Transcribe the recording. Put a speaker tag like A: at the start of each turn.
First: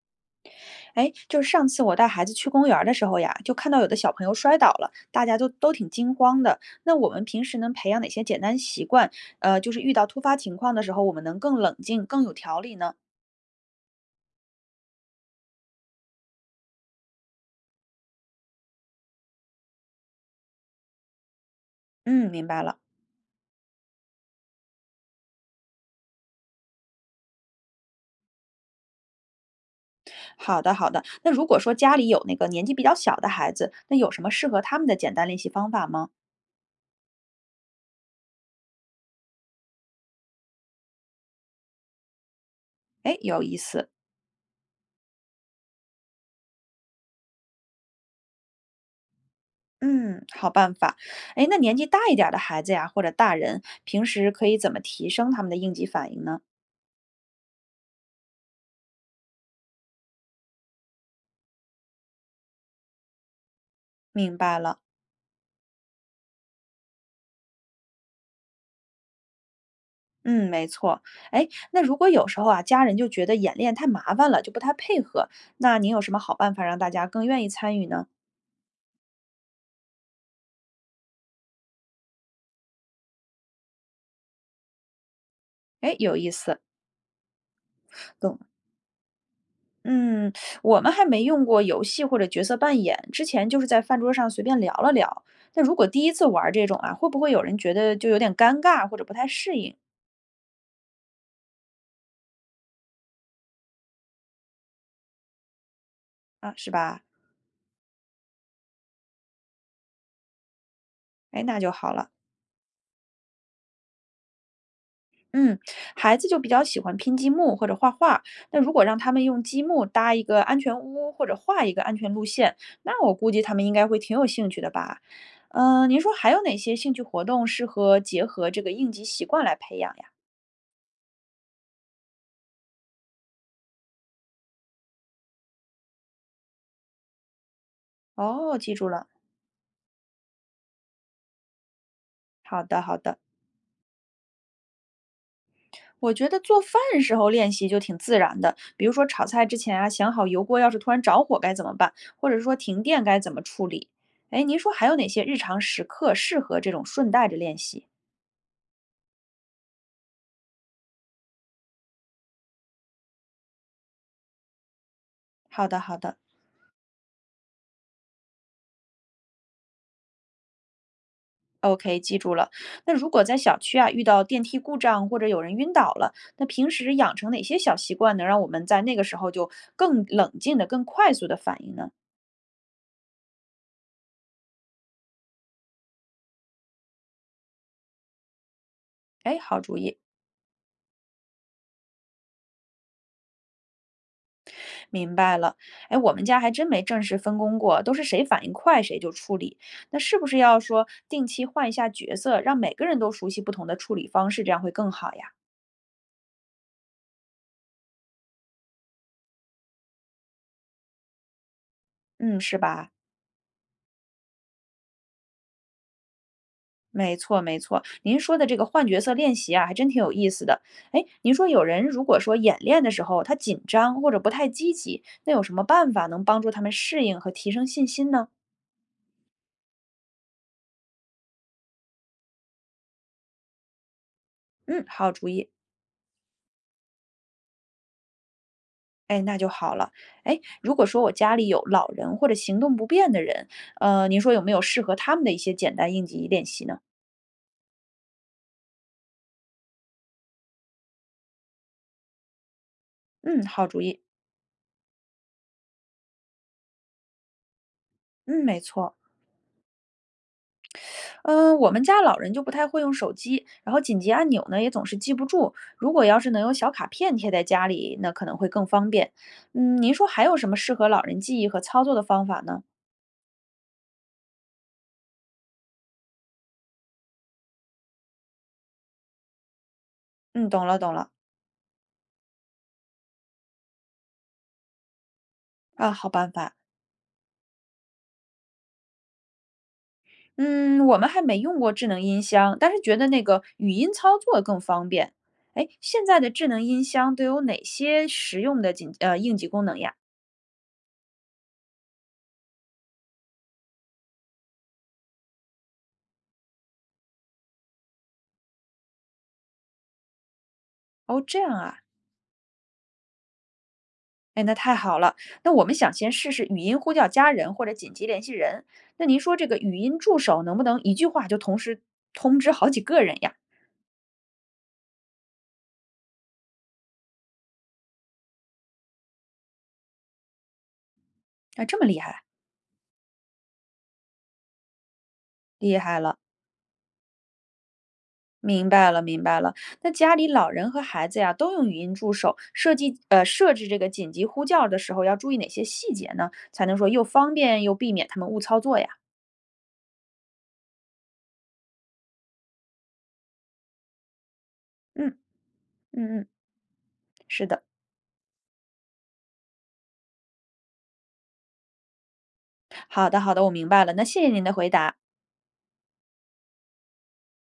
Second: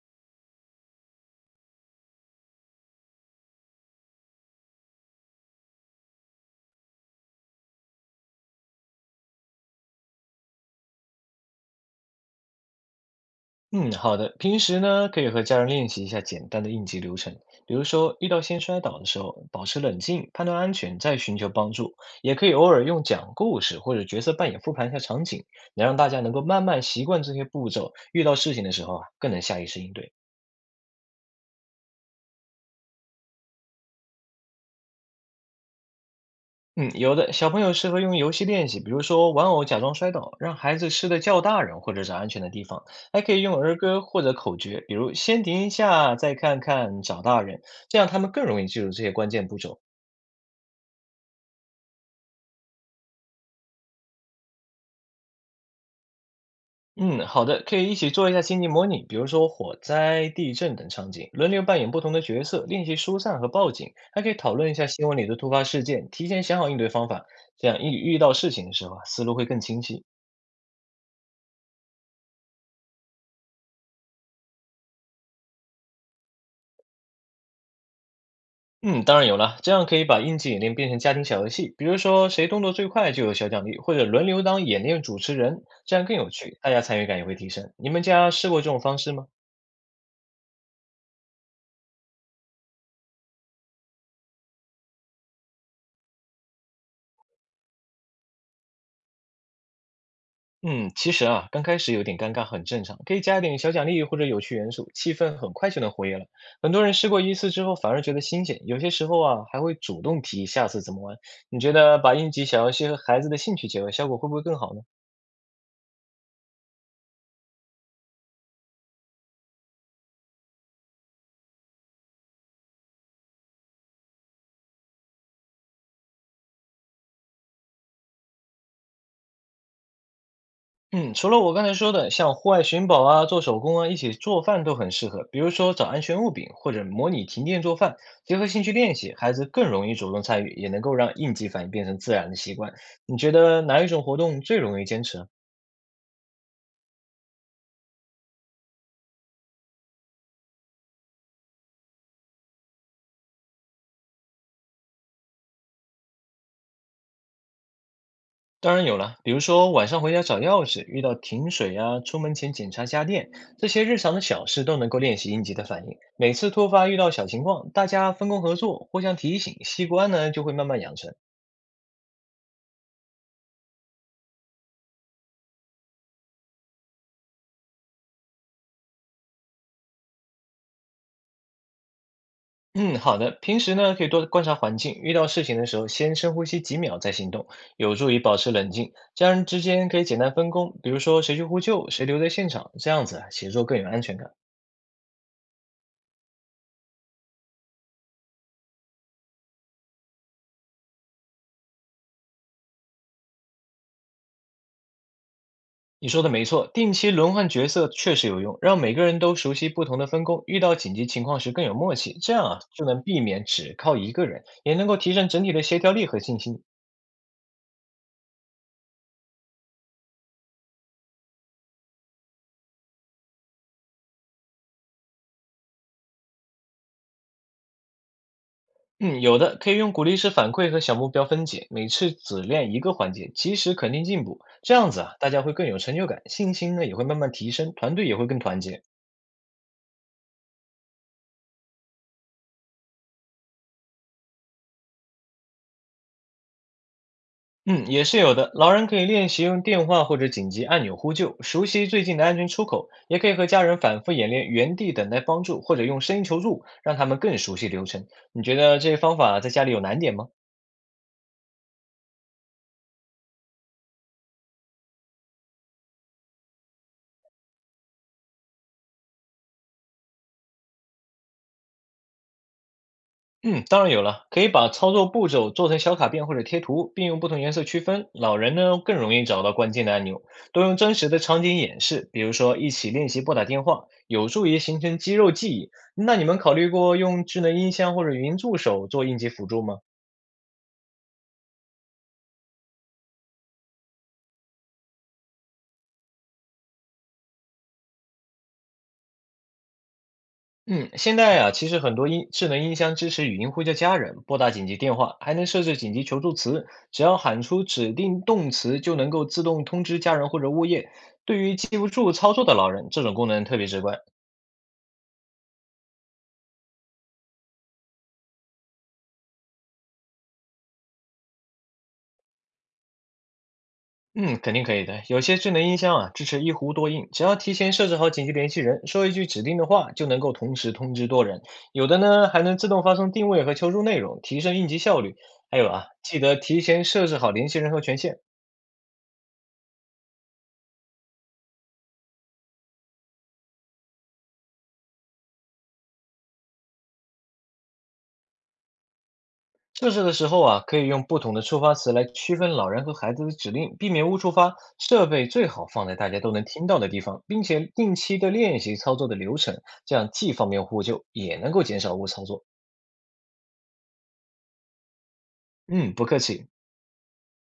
A: 哎，就是上次我带孩子去公园儿的时候呀，就看到有的小朋友摔倒了，大家都挺惊慌的。那我们平时能培养哪些简单习惯？就是遇到突发情况的时候，我们能更冷静、更有条理呢？
B: 嗯，好的。平时呢，可以和家人练习一下简单的应急流程，比如说遇到先摔倒的时候，保持冷静，判断安全，再寻求帮助。
A: 嗯，
B: 也可
A: 明
B: 以
A: 白
B: 偶
A: 了。
B: 尔用讲故事或者角色扮演复盘一下场景，能让大家能够慢慢习惯这些步骤，遇到事情的时候啊，更能下意识应对。
A: 好的，好的。那如果说家里有那个年纪比较小的孩子，那有什么适合他们的简单练习方法吗？
B: 嗯，有的小朋友适合用游戏练习，比如说玩偶假装摔倒，让孩子吃的叫大人或者找安全的地方，
A: 哎，
B: 还可
A: 有
B: 以
A: 意
B: 用儿
A: 思。
B: 歌或者口诀，比如先停一下，再看看，找大人，这样他们更容易记住这些关键步骤。
A: 嗯，好办法。哎，那年纪大一点儿的孩子呀，或者大人，平时可以怎么提升他们的应急反应呢？
B: 嗯，好的，可以一起做一下情景模拟，比如说火灾、地震等场景，轮流扮演不同的角色，练习疏散和报警，还可以
A: 明
B: 讨
A: 白
B: 论一
A: 了。
B: 下新闻里的突发事件，提前想好应对方法，这样一遇到事情的时候啊，思路会更清晰。
A: 嗯，没错。哎，那如果有时候啊，家人就觉得演练太麻烦了，就不太配合，那您有什么好办法让大家更愿意参与呢？
B: 嗯，当然有了，这样可以把应急演练变成家庭小游戏，比如说谁动作最快就有小奖励，或者轮流当演练主持人，
A: 哎，
B: 这样
A: 有
B: 更
A: 意
B: 有趣，
A: 思，
B: 大家参与感也会提升。你们家
A: 懂。
B: 试过这种方式吗？
A: 嗯，我们还没用过游戏或者角色扮演，之前就是在饭桌上随便聊了聊。那如果第一次玩儿这种啊，会不会有人觉得就有点尴尬或者不太适应
B: 嗯，其实啊，刚开始有点尴尬很正常，可以加一点小奖励或者有趣元素，气氛很快就能活跃了。
A: 啊，是
B: 很多人
A: 吧？
B: 试过一次之后反而觉得新鲜，有些时候啊还会主动提议下次怎么玩。
A: 哎，那
B: 你
A: 就
B: 觉
A: 好
B: 得
A: 了。
B: 把应急小游戏和孩子的兴趣结合，效果会不会更好呢？
A: 嗯，孩子就比较喜欢拼积木或者画画。那如果让他们用积木搭一个安全屋或者画一个安全路线，那我估计他们应该会挺有兴趣的吧？嗯、您说还有哪些兴趣活动适合结合这个应急习惯来培养呀？
B: 嗯，除了我刚才说的，像户外寻宝啊、做手工啊、一起做饭都很适合。比如说找安全物品或者模拟停电做饭，结合
A: 哦，
B: 兴
A: 记
B: 趣
A: 住
B: 练
A: 了。
B: 习，孩子更容易主动参与，也能够让应急反应变成自然的习
A: 好
B: 惯。
A: 的，好
B: 你
A: 的。
B: 觉得哪一种活动最容易坚持啊？
A: 我觉得做饭时候练习就挺自然的，比如说炒菜之前啊，想好油锅要是突然着火该怎么办，或者说停电该怎么处理。哎，您说还有哪些日常时刻适合这种顺带着练习？
B: 当然有了，比如说晚上回家找钥匙，遇到停水啊，出门前检查家电，这些日常的小事都能够练习应急的
A: 好的，
B: 反
A: 好
B: 应。
A: 的
B: 每次突发遇到小情况，大家分工合作，互相提醒，习惯呢就会慢慢养成。
A: ，OK，记住了。那如果在小区啊遇到电梯故障或者有人晕倒了，那平时养成哪些小习惯能让我们在那个时候就更冷静的、更快速的反应呢？
B: 嗯，好的。平时呢可以多观察环境，遇到事情的时候先深呼吸几秒再行动，有助于保持冷静。家
A: 哎，
B: 人
A: 好
B: 之
A: 主
B: 间
A: 意，
B: 可以简单分工，比如说谁去呼救，谁留在现场，这样子啊协作更有安全感。
A: 明白了。哎，我们家还真没正式分工过，都是谁反应快谁就处理。那是不是要说定期换一下角色，让每个人都熟悉不同的处理方式，这样会更好呀？
B: 你说的没错，定期轮换角色确实有用，让每个人都熟悉不同的分工，遇到紧急情况时更有默契，这
A: 嗯，
B: 样
A: 是
B: 啊就
A: 吧？
B: 能避免只靠一个人，也能够提升整体的协调力和信心。
A: 没错，没错。您说的这个换角色练习啊，还真挺有意思的。哎，您说有人如果说演练的时候他紧张或者不太积极，那有什么办法能帮助他们适应和提升信心呢？
B: 嗯，有的可以用鼓励式反馈和小目标分解，每次只练一个环节，及时肯定进步，这
A: 嗯，
B: 样子
A: 好
B: 啊，
A: 主
B: 大家
A: 意。
B: 会更有成就感，信心呢也会慢慢提升，团队也会更团结。
A: 哎，那就好了。哎，如果说我家里有老人或者行动不便的人，您说有没有适合他们的一些简单应急练习呢？
B: 嗯，也是有的。老人可以练习用电话或者紧急按钮呼救，熟悉最近的安全出口，也可以
A: 嗯，
B: 和家
A: 好
B: 人
A: 主意。
B: 反复演练原地等待帮助，或者用声音求助，让他们更熟悉流程。你
A: 嗯，
B: 觉
A: 没
B: 得这
A: 错。
B: 些方法在家里有难点吗？
A: 嗯，我们家老人就不太会用手机，然后紧急按钮呢也总是记不住。如果要是能有小卡片贴在家里，那可能会更方便。嗯，您说还有什么适合老人记忆和操作的方法呢？
B: 嗯，当然有了，可以把操作步骤做成小卡片或者贴图，并用不同颜色区分。老人呢更容易找到关键的按钮。
A: 嗯，
B: 多
A: 懂了
B: 用
A: 懂
B: 真
A: 了，
B: 实的场景演示，比如说一起练习拨打电话，有助于形成肌肉记忆。
A: 啊，好
B: 那你
A: 办
B: 们考
A: 法。
B: 虑过用智能音箱或者语音助手做应急辅助吗？
A: 嗯，我们还没用过智能音箱，但是觉得那个语音操作更方便。哎，现在的智能音箱都有哪些实用的应急功能呀？
B: 嗯，现在啊，其实很多智能音箱支持语音呼叫家人、拨打紧急电话，还能设置紧急求助词，只要喊出指定动词，就能够自动通知家人或者物业。
A: 哦，这
B: 对
A: 样
B: 于
A: 啊。
B: 记不住操作的老人，这种功能特别直观。
A: 哎，那太好了。那我们想先试试语音呼叫家人或者紧急联系人。那您说这个语音助手能不能一句话就同时通知好几个人呀？
B: 嗯，肯定可以的。有些智能音箱啊，支持一呼多应，只要提前设置好紧急联系人，说一句指定的话，就能够同时通知多人。
A: 啊，这么
B: 有的
A: 厉害，
B: 呢，还能自动发送定位和求助内容，提升应急效率。还有
A: 厉
B: 啊，
A: 害了，
B: 记得提前设置好联系人和权限。
A: 明白了，明白了。那家里老人和孩子呀都用语音助手，设置这个紧急呼叫的时候要注意哪些细节呢？才能说又方便又避免他们误操作呀？
B: 测试的时候啊，可以用不同的触发词来区分老人和孩子的指令，避免误触发。设
A: 嗯
B: 备最好放在大
A: 嗯
B: 家
A: 嗯，
B: 都能听到的地方，并
A: 是的，
B: 且定期的练习操作的流程，这样既方便呼救，也能够减少误操作。
A: 好的好的，我明白了。那谢谢您的回答。
B: 嗯，不客气。